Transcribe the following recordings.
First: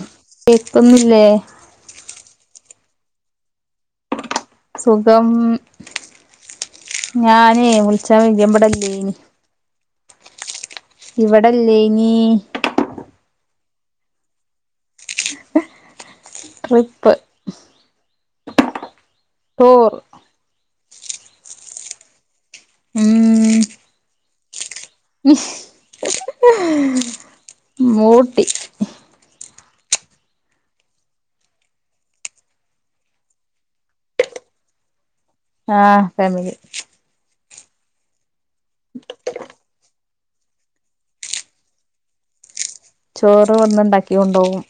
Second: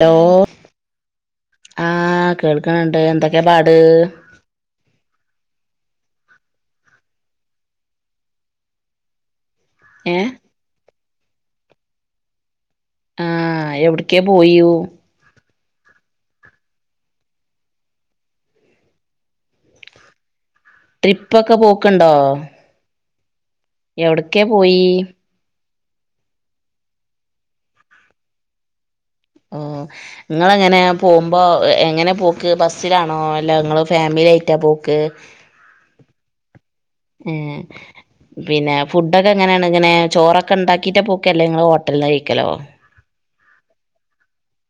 Hello കേക്കുന്നില്ലേ ണ്ട് എന്തൊക്കെ പാട് സുഖം ഞാന് വിളിച്ചാ ഇവടെ ഇലെ നി ഏ ഇവിടെല്ലേ ഇനി അ എവിടക്കേ പോയു റിപ്പ് റ്റൂർ ട്രിപ്പ ഒക്കെ പോക്ക്ണ്ടോ എവിടക്കെ പോയി ഇസ് മൂട്ടി ഓ നിങ്ങളങ്ങനെ പോകുമ്പോ എങ്ങനെ പോക്ക് ബസ്സിലാണോ അല്ല നിങ്ങ ഫാമിലിയിട്ട് റ്റ പോക്ക് ആഹ ഫമിലി ഹെ പിന്നെ ഫുഡൊക്കെ എങ്ങനെയാണ് ഇങ്ങനെ ചോറൊക്കെ ഉണ്ടാക്കിട്ട പൂക്കല്ലേ നിങ്ങള് ഹോട്ടലിൽ കഴിക്കലോ ചോറ് വന്നുണ്ടാക്കി കൊണ്ടുപോകും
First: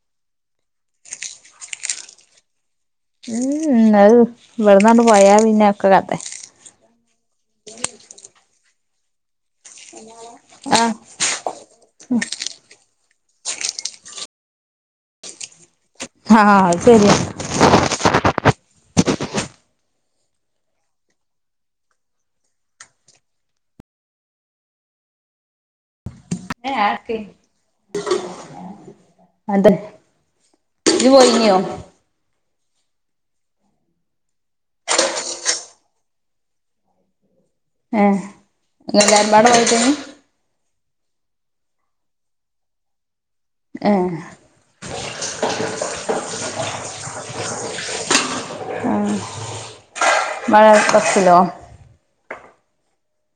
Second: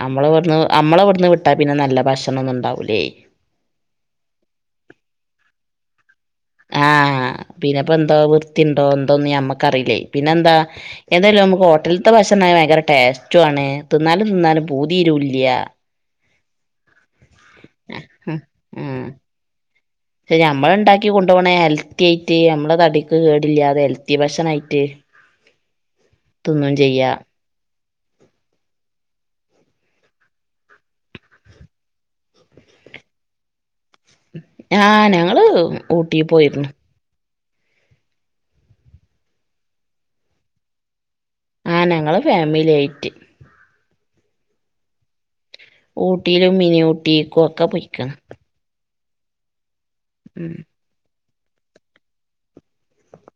ആ നമ്മള ഇവിന്ന് നമ്മള ഇവിടുന്ന് വിട്ടാൽ പിന്നെ നല്ല ഭക്ഷണംന്നും ഉണ്ടാ ഉം അത് ഇവിടെന്നാണ്ട് പോയാ പിന്നെ ഒക്കെ കതെ ആഹ് പിന്നെപ്പോ എന്തോ വൃത്തിയണ്ടോ എന്തോന്ന് മ്മക്ക് കറില്ലേ പിന്നെന്താ. ആഹ് എതായാലും നമുക്ക് ഹോട്ടൽത്തെ ഭക്ഷണയാ ഭയങ്കര ടേസ് റ്റാണ് തിന്നാലും തിന്നാലും പൂതീരുല്ല ആഹ് ശരിയ ഉം ശരി നമ്മള ഉണ്ടാക്കി കൊണ്ടുപോണേ ഹെൽത്തി ആയിട്ട് നമ്മളെ തടിക്ക് കേടില്ലാതെ ഹെൽത്തി ഭക്ഷണായിട്ട് തിന്നും ചെയ്യാ അതെ ഇജ്ജ് പോയിനിയോ ആഹ് ഞങ്ങള് ഊട്ടി പോയിരുന്നു ഏഹ് ങ്ങഎല്ലരമ്പാട പോയിതേനി ആഹ് ഞങ്ങള് ഫാമിലിയായിട്ട് ഏഹ് ഊട്ടിയിലും മിനി ഊട്ടിക്കും ഒക്കെ പോയിക്കണ് ഉം മഴ [unintelligible]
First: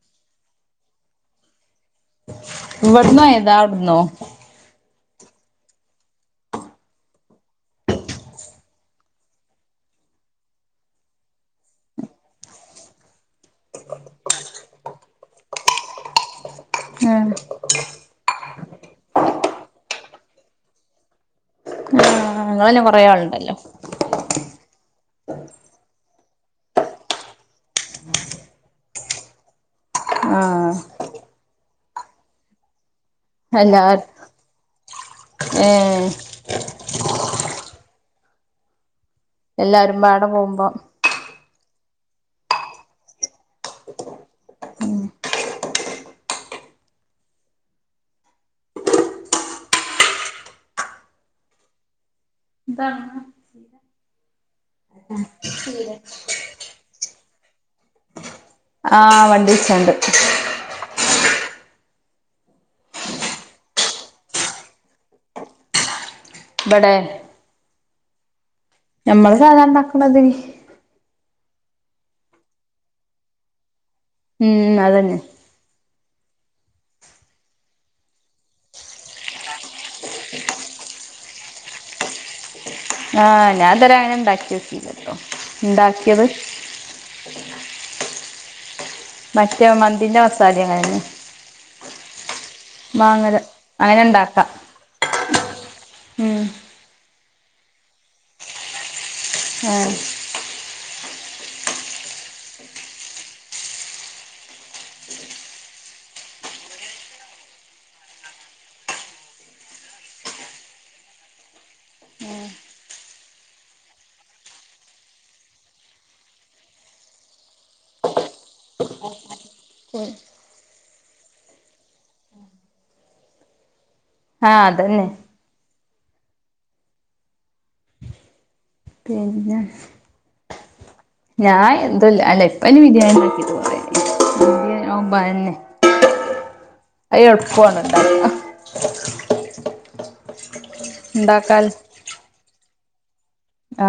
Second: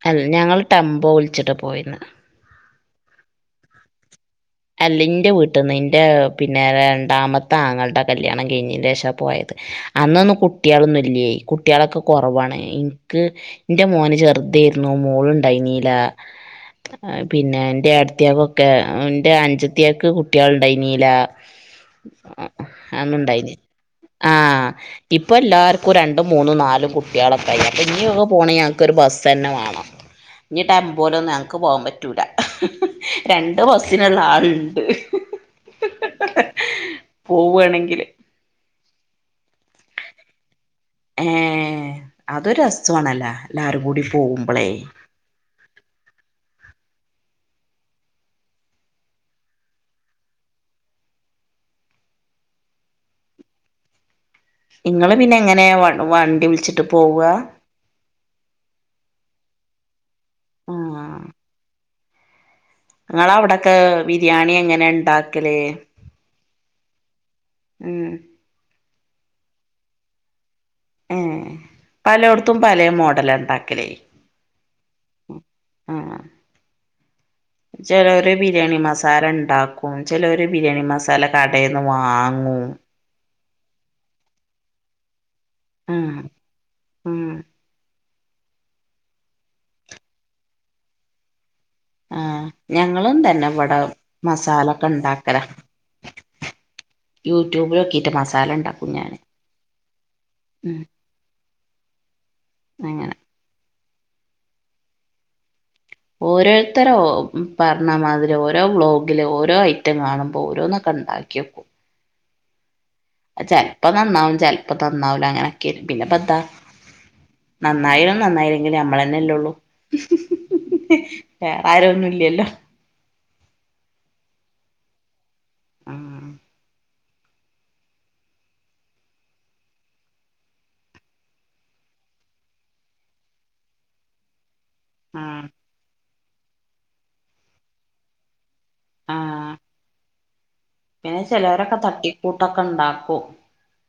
അല്ല ഞങ്ങൾ ടെമ്പോ വിളിച്ചിട്ട് പോയിന്നെ ഇവിടന്നോയതാ ഔട്ന്നോ അല്ല എൻ്റെ വീട്ടിൽ നിന്ന് എൻ്റെ പിന്നെ രണ്ടാമത്തെ ആങ്ങളുടെ കല്ല്യാണം കഴഞ്ഞി ശേഷാ പോയത് അന്നൊന്നും കുട്ടികളൊന്നും ഇല്ലായി കുട്ടികളൊക്കെ കുറവാണ് ൻക്ക് എന്റെ മോന് ചെറുതായിരുന്നു മോള് ണ്ടായിരുന്നില്ല ആഹ് പിന്നെ എന്റെ ഏട്ടത്തിയെക്ക് ഒക്കെ അഞ്ചത്തിക്ക് കുട്ടികൾ ഉണ്ടായിനീല ആഹ് ഇങ്ങളന്നെ കൊറേ അന്നുണ്ടായിന് ആളുണ്ടല്ലോ ആഹ് ഇപ്പോ ല്ലാവർക്കും രണ്ടും മൂന്നും നാലും കുട്ടികളൊക്കെ ആയിന് അപ്പ ഇനിയ ഒക്കെ പോകണ ഞങ്ങൾക്കൊരു ബസ് തന്നെ വേണം ഇനി ആഹ് ടെമ്പോലൊന്നും ഞങ്ങക്ക് പോവാൻ പറ്റൂല രണ്ട് എല്ലാ ബസ് സ്സിനുള്ള ആളുണ്ട് ഏഹ് പോവാണെങ്കില് എല്ലാരും പാട പോകുമ്പോ ഏഹ് അതൊരു രസ്വാണല്ലോ എല്ലാരും കൂടി പോകുമ്പളേ ഇതാണോ. ഇങ്ങള് പിന്നെ എങ്ങനെയാ വ വണ്ടി വിളിച്ചിട്ട് പോവാ? ആഹ് വണ്ടിവിച്ചാണ്ട്. ആഹ്. ഇങ്ങള് അവിടൊക്കെ ബിരിയാണി എങ്ങനെ ഇണ്ടാക്കല്? ഇവിടെ നമ്മള് സാധാ ഇണ്ടാക്കണമാതിരി. ഏ പലയൊടത്തും പലയേ മോഡല ഉണ്ടാക്കലേ. ഉം അതന്നെ. ആഹ്. ചിലവര് ഒരു ബിരിയാണി മസാല ഉണ്ടാക്കും ചിലവര് ബിരിയാണി മസാല കടേന്ന് വാങ്ങു ആഹ് ഞാൻ ഇതരെ അങ്ങനെ ഇണ്ടാക്കിയോക്കീല ല്ലോ. ഉം ഇണ്ടാക്കിയത് ഉം മറ്റേ മന്തിൻന്റെ മസാലയാണ്. ആഹ്. ഞങ്ങളും തന്നെ ഇവിടെ അങ്ങനെ ഉണ്ടാക്കാ മസാലൊക്ക ഉണ്ടാക്കല. ഉം യൂട്യൂബിലോക്കിയിട്ട് മസാല ഉണ്ടാക്കും ഞാന് ആഹ്. ഉം അങ്ങനെ ഓരോരുത്തരോ പറഞ്ഞമാതിരി ഓരോ വ്ലോഗില് ഓരോ ഐറ്റം കാണുമ്പോൾ ഓരോന്നക്ക ണ്ടാക്കിയോക്കും. ചെലപ്പോ നന്നാവും ചെലപ്പോ തന്നാവൂല അങ്ങനൊക്കെയാണ് പിന്നെ പത്ത നന്നായിലും നന്നായില്ലെങ്കിലും നമ്മളന്നല്ലേ ഉള്ളൂ. വേറെ ആരൊന്നുല്ലല്ലോ ആ അതെന്നെ ആ പിന്നെ ഞാൻ എന്തുവല്ല അല്ല ഇപ്പൊ എനി ഉം [inaudible] [unintelligible] ആ പിന്നെ ഉണ്ടാക്കാല് ചെലവരൊക്കെ തട്ടിക്കൂട്ടൊക്കെണ്ടാക്കും ആ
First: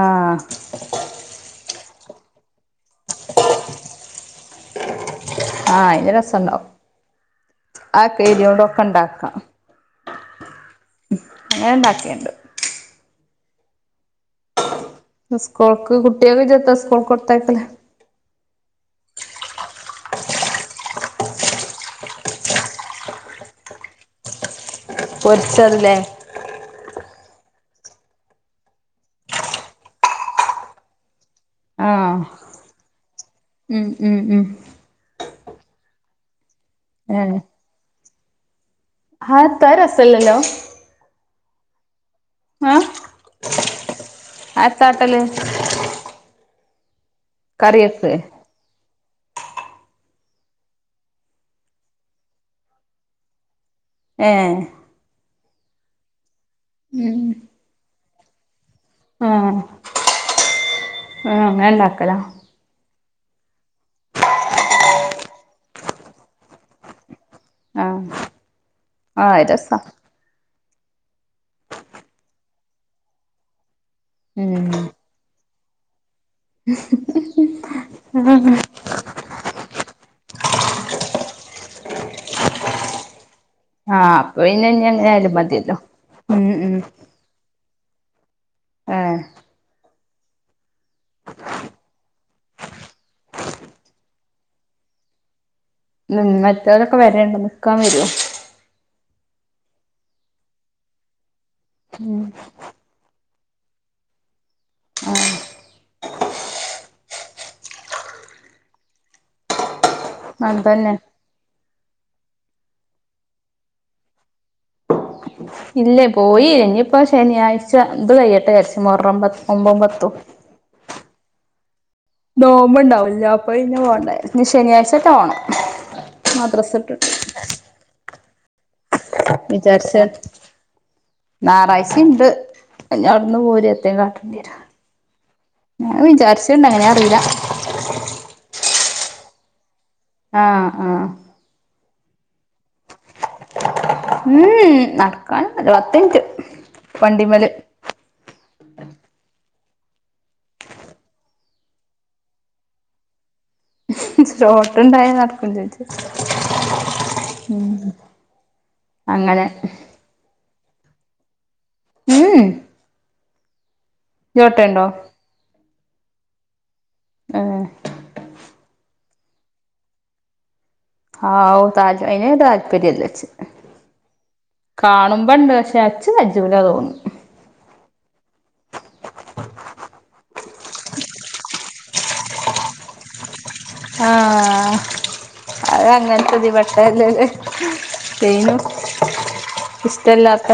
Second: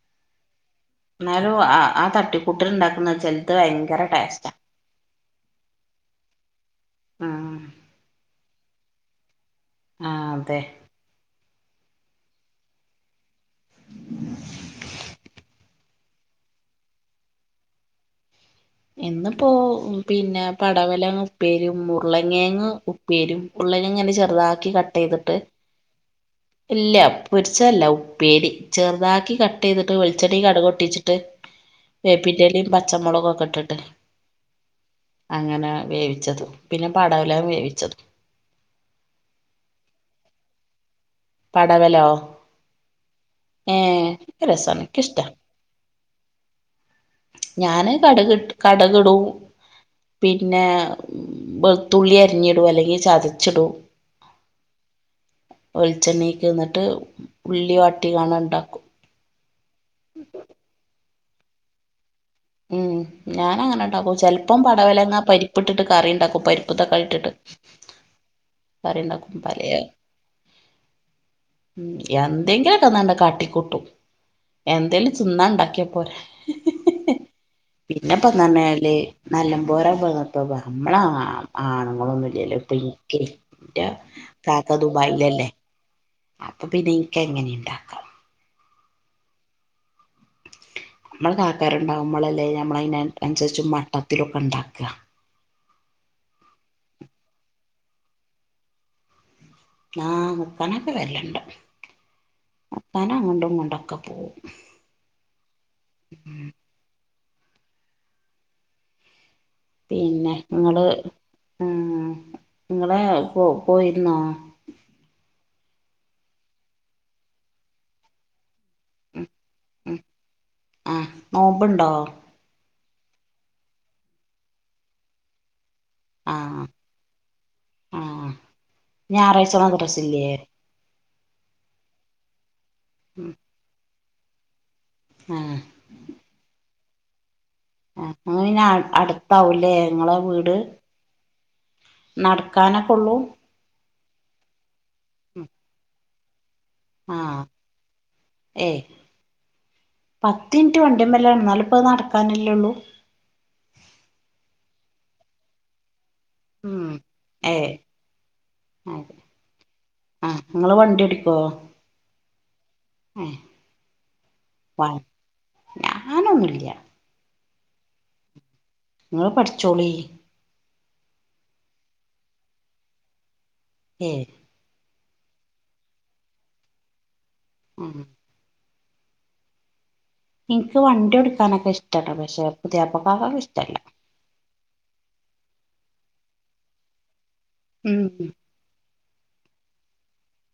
ആ ആ തട്ടിക്കൂട്ടല്ണ്ടാക്ക്ണത് ചെലത് ഭയങ്കര ടേസ്റ്റാ ആ അയിന് രസണ്ടാവും ഉം ആ കേര്യോടൊക്കെണ്ടാക്കാ ആ അതെ ഉം അങ്ങനെ ണ്ടാക്കല്ണ്ട് സ്കൂൾക്ക് കുട്ട്യാക്ക് ഇജ് എത്താ സ്കൂൾക്കൊടുത്തയക്കല് ഇന്നിപ്പോ പിന്നെ പടവലങ്ങ ഉപ്പേരിയും ഉരുളങ്ങിഴങ് ഉപ്പേരിം ഉൾ [unintelligible] ങ്ങനെ ചെറുതാക്കി കട്ട് ചെയ്തിട്ട് പൊരിച്ചതില്ലേ ഇല്ല പൊരിച്ചതല്ല ഉപ്പേരി ചെറുതാക്കി കട്ട് ചെയ്തിട്ട് വെളിച്ചെണ്ണയി കടുകൊട്ടിച്ചിട്ട് ആഹ് വേപ്പിന്റെലയും പച്ചമൊളകൊക്കെ ഇട്ട് ഉം ഉം ഉം അങ്ങനെ വേവിച്ചത് പിന്നെ പടവലം വേവിച്ചത് അതെ ത്താ അത് രസല്ലല്ലോ പടവലോ ആ ഏ അ രസാണ് ത്താട്ടല് എനിക്കിഷ്ടാ ഞാന് കട്ക്ട്ട് കട്ക് ഇടും പിന്നെ വെളുത്തുള്ളി അരിഞ്ഞിടും അല്ലെങ്കിൽ ചതച്ചിടും ഏ വെൾച്ചെണ്ണീക്ക് ന്നിട്ട് ഉള്ളി വാട്ടി ങ്ങാണ്ട് ണ്ടാക്കും അ ആ അങ്ങനെ ണ്ടാക്കല ഉം ഞാൻ അങ്ങനെ ഇണ്ടാക്കും ചെലപ്പം പടവലങ്ങ പരിപ്പ്ട്ട്ട്ട് കറി ണ്ടാക്കും പരിപ്പ് തക്കാളിട്ടിട്ട് [inaudible] കറിണ്ടാക്കും ആഹ് അത് പലേ രസാ ഉം എന്തെങ്കിലൊക്കെന്നണ്ട് കാട്ടിക്കൂട്ടും ഉം ന്ന ണ്ടാക്കിയപ്പോരെ പിന്നെപ്പെന്ന പറഞാല് നല്ലമ്പോലെ [unintelligible] ഇവടെ ആണുങ്ങളൊന്നുംല്ലല്ലോ ഇപ്പ ഇന്ക്ക് റ്റ ആഹ് അപ്പൊ പിന്നെ കാക്ക ഇനി എങ്ങനെ ആയാലും ദുബായിലല്ലേ മതിയല്ലോ ഉം അപ്പൊ പിന്നെ ഇന്ക്ക് എങ്ങനെണ്ടാക്കാ ആ നമ്മള കാക്കാരുണ്ടാവുമ്പളല്ലേ നമ്മള് അയ്നനുസരിച്ച് മട്ടത്തിലൊക്കെ ണ്ടാക്ക ഉം മറ്റവരൊക്കെ വരേണ്ടോ നിക്കാൻ വേരോ നാ നിക്കാനൊക്കെ വര്ല്ണ്ട് നിക്കാന് അങ്ങൊട്ടു ഇങ്ങോണ്ടൊക്കെ പോവും പിന്നെ ങ്ങള് അതന്നെ ആ നിങ്ങളെ പോ പോയിരുന്നോ ഇല്ല പോയി ഇനിപ്പോ ശനിയാഴ്ച ഇത് കയ്യട്ടെ ചാരിച്ച് മുഹറമ്പ ഒമ്പൊമ്പത്തും ആഹ് നോമ്പുണ്ടോ നോമ്പ്ണ്ടാവല്ലോ അപ്പോ പിന്നെ പോണ്ടേ ഞ്ഞി ശനിയാഴ്ചേറ്റം പോണം ആഹ് മദ്രസട്ടുണ്ട് ആഹ് ഞായറാഴ്ച വിചാരിച്ച മദ്രസില്ലേ ഞായറാഴ്ചുണ്ട് ഉം അവിടുന്ന് പോര് എത്രേയും കാട്ടേണ്ടി വര ആഹ് ഞൻ വിചാരിച്ചിന്ന് അങ്ങനെ അറിയില ആ അന്നെ അടുത്താവല്ലേ ആഹ ആഹ നടക്കാനൊക്കെ ഉള്ളൂ ഉം നടക്കാൻ ഒന്നൂല്ല പത്ത്മിനിറ്റ് ആഹ ഏയ് പത്തിന്റ വണ്ടിമ്മല്ലാണ് എന്നാല്പ്പ നടക്കാനല്ലേള്ളൂ റോട്ടുണ്ടായ നടക്ക ചോദിച്ച ഉം ഉ ഏയ് അങ്ങനെ നിങ്ങള് വണ്ടി എടുക്കോ ഉം ആഹ ചോട്ടണ്ടോ ഞാനൊന്നുംല്ല്യ ആഹ നിങ്ങള് പഠിച്ചോളിൻ ആഹ് ഓ തജ അന താല്പര്യല്ലച്ച ഏയ് കാണുമ്പോണ്ട് പക്ഷെ അച്ച് അജജമല തോന്നും ആഹ [unintelligible] ഇഷ്ടംണ്ട് പക്ഷേ പുതിയപ്പ ആകാൻ ഇസ്ടംല്ല ആഹ അത് അങ്ങനത്തതി പട്ടല്ല ഉം ചെയ്നു ഇഷ്ടമല്ലാത്ത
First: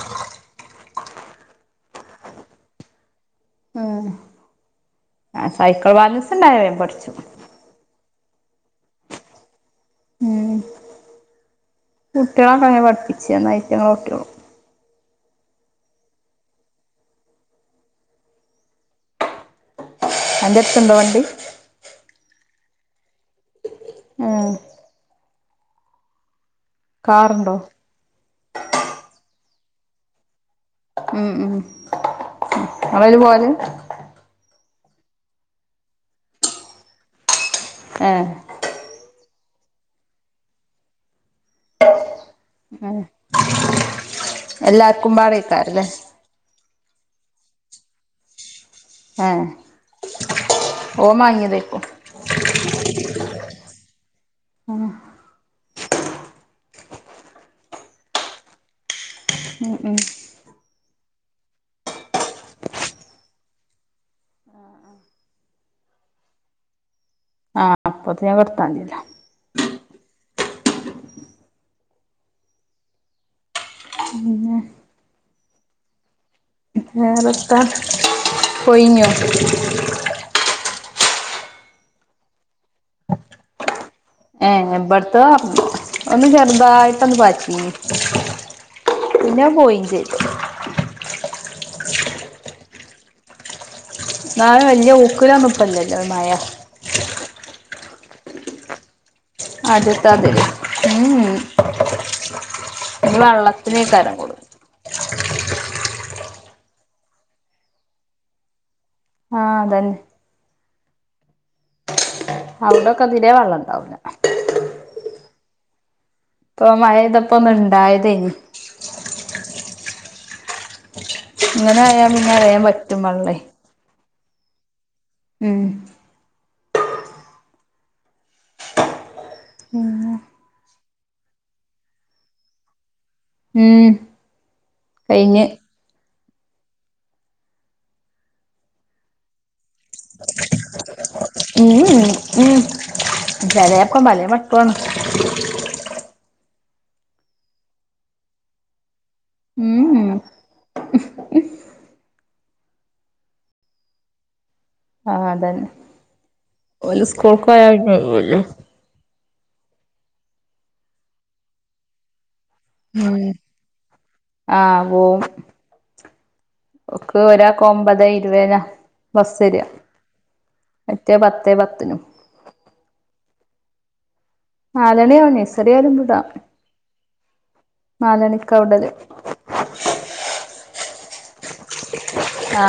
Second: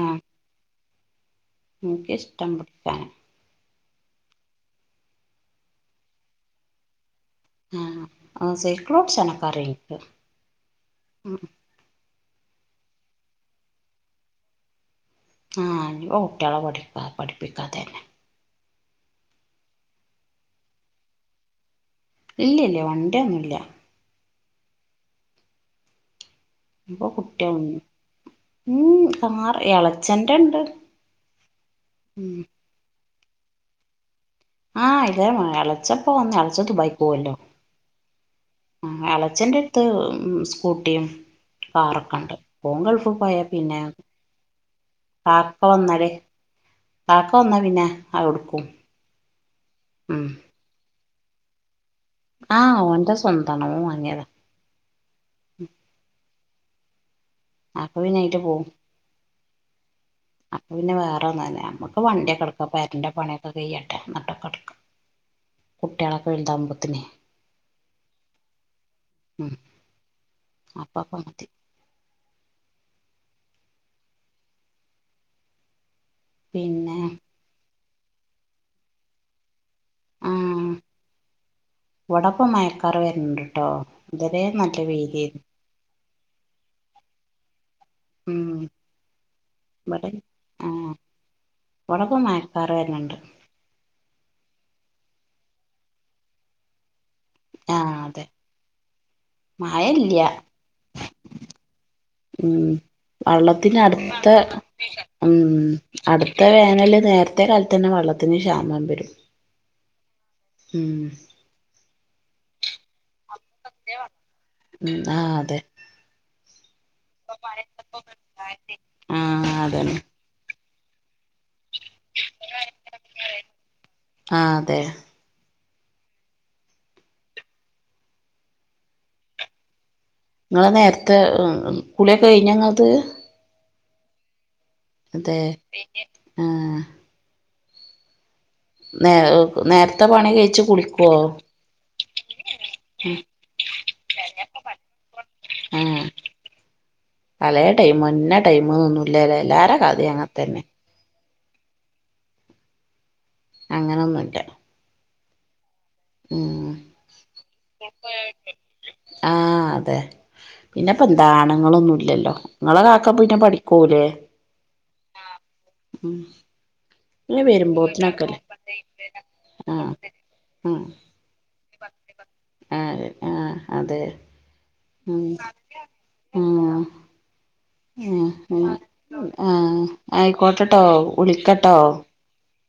ആഹ എനക്കിഷ്ടം പിടിക്കാന് ആ സൈക്കിൾ ബാലൻസ് ഉണ്ടായവൻ പഠിച്ചത് ആഹ സേക്ലോഡ് ഓടിചനക്കാറക്ക് ഉ കുട്ടികളെക്കെങ്ങെ പഠിപ്പിച്ചന്നായിട്ട് ഞങ്ങ ഒട്ടോളും ആഹ ഇ കുട്ടികളെ പഠിപ്പാ പഠിപ്പിക്കാതെന്നെ എൻടുത്തുണ്ടവണ്ടി ഇല്ല ഇല്ല വണ്ടി ഒന്നുമല്ല ആഹ അപ്പൊ കുട്ടിയ കാറുണ്ടോ ഉ കാർ ഇളച്ചന്റെ ഉണ്ട് ഉ ഉ അവല് പോവാല് ആ ഇതേ ഇളച്ചപ്പോ വന്ന് ഇളച്ച ദുബായ് പോവല്ലോ ഏഹ് ആ ഇളച്ചന്റെ ഇത്ത് സ്കൂട്ടിയും കാറൊക്കെ ഉണ്ട് മോൻ ഏഹ് ഗൾഫ് പോയാൽ പിന്നെ എല്ലാർക്കും പാക്ക പാടേക്കാരല്ലേ വന്നാലേ പാക്ക വന്നാ പിന്നെ ആ എടുക്കും ആഹ ആഹ ഓ മായിയ വക്കോ ആഹ് ഓന്റെ സ്വന്താണ് അവൻവാങ്ങിയതാ അപ്പൊ പിനായിട്ട് പോവും ഉം ഉം അപ്പ പിന്നെ വേറെന്ന തന്നെ നമ്മുക്ക് വണ്ടിയൊക്കെ എടുക്ക പേരന്റെ പണിയൊക്കെ കഴ്യട്ടെ എന്നിട്ടൊക്കെ എടുക്കാം കുട്ടികളൊക്കെ വലുതാകുമ്പത്തിന് ആഹ അപ്പൊത് ഞാൻ വർത്താന്ല്ല അപ്പാ അപ്പ മറ്റി പിന്നന്നെ പിന്നെ വേറെത്താ പോയിനോ ആ ഇവടപ്പം മഴ ക്കാർ വരണ്ട്ട്ടോ ഇതരെ ഏ നല്ല ഇബട്ത്തെ വെയിലേര്ന്ന് ഒന്ന് ചെറ്തായിട്ടൊന്ന് പാറ്റിനി ഉം പിന്നെ പോയി ചെയ്ത് ഇവട്പ്പം മഴക്കാറ് വര്ന്ന്ണ്ട് മഴ വെല്ല്യാ ഊക്കുലൊന്നുപ്പല്ലല്ലോ മഴ ആഹ് അതെ മഴ ഇല്ല ആദ്യത്താതിരി ഉം ഉം ഇനി വള്ളത്തിനേക്കാരം വള്ളത്തിന്ടുത്ത കൂടുതൽ ഉം അടുത്ത വേനല് നേരത്തെ കാലത്ത്ന്നെ വെള്ളത്തിന് ക്ഷാമം വരും ആഹ് അതന്നെ ഉം അവിടൊക്കെ തിരേ വെള്ള ഉം ആ അതെ ഇപ്പൊ മഴതപ്പൊ ഒന്ന് ഇണ്ടായതേനി തന്നെ ഇങ്ങനായാ പിന്നെ വേഗം വറ്റും വള്ളേ ആഹ് അതെ ഉം ഉം നിങ്ങളെ നേരത്തെ കുളിയൊക്കെ കഴിഞ്ഞൊങ്ങള്ത് ഉം അതെ കഴിഞ്ഞ് ആ നേ നേരത്തെ പണി കഴിച്ച് കുളിക്കൊ ഉം ഉം ഉം ചെലേപ്പം പലേമട്ടുവാണ് ആഹ് പലേ ടൈമാ ഇന്ന ടൈമ് ഒന്നുംല്ലല്ലെ എല്ലാര ഉം കഥി ഉം അങ്ങതന്നെ അങ്ങനൊന്നുല്ല ആ അതന്നെ ഉം ഓല് സ്കൂളക്കോയാ കഴിയൂലെ ആ അതെ പിന്നെപ്പെന്താ ആണുങ്ങളൊന്നും ഇല്ലല്ലോ നിങ്ങളെ കാക്ക പിന്നെ പണിക്കോവൂലേ ഓ ഉം ഒക്കെ പിന്നെ ഒരാക്ക് ഒമ്പത് വരുമ്പോത്തിനൊക്കെല്ലേ ഇരുപേന്ന ബസ്സെരാ ആഹ് മറ്റേ പത്തേ പത്തിനും ആ ആ അതെ ഉം നാലണിയാവു നഴ്സറി [unintelligible] ആ നാലണിക്കാ വിടല് ആ ആ അയിക്കോട്ടട്ടോ ആ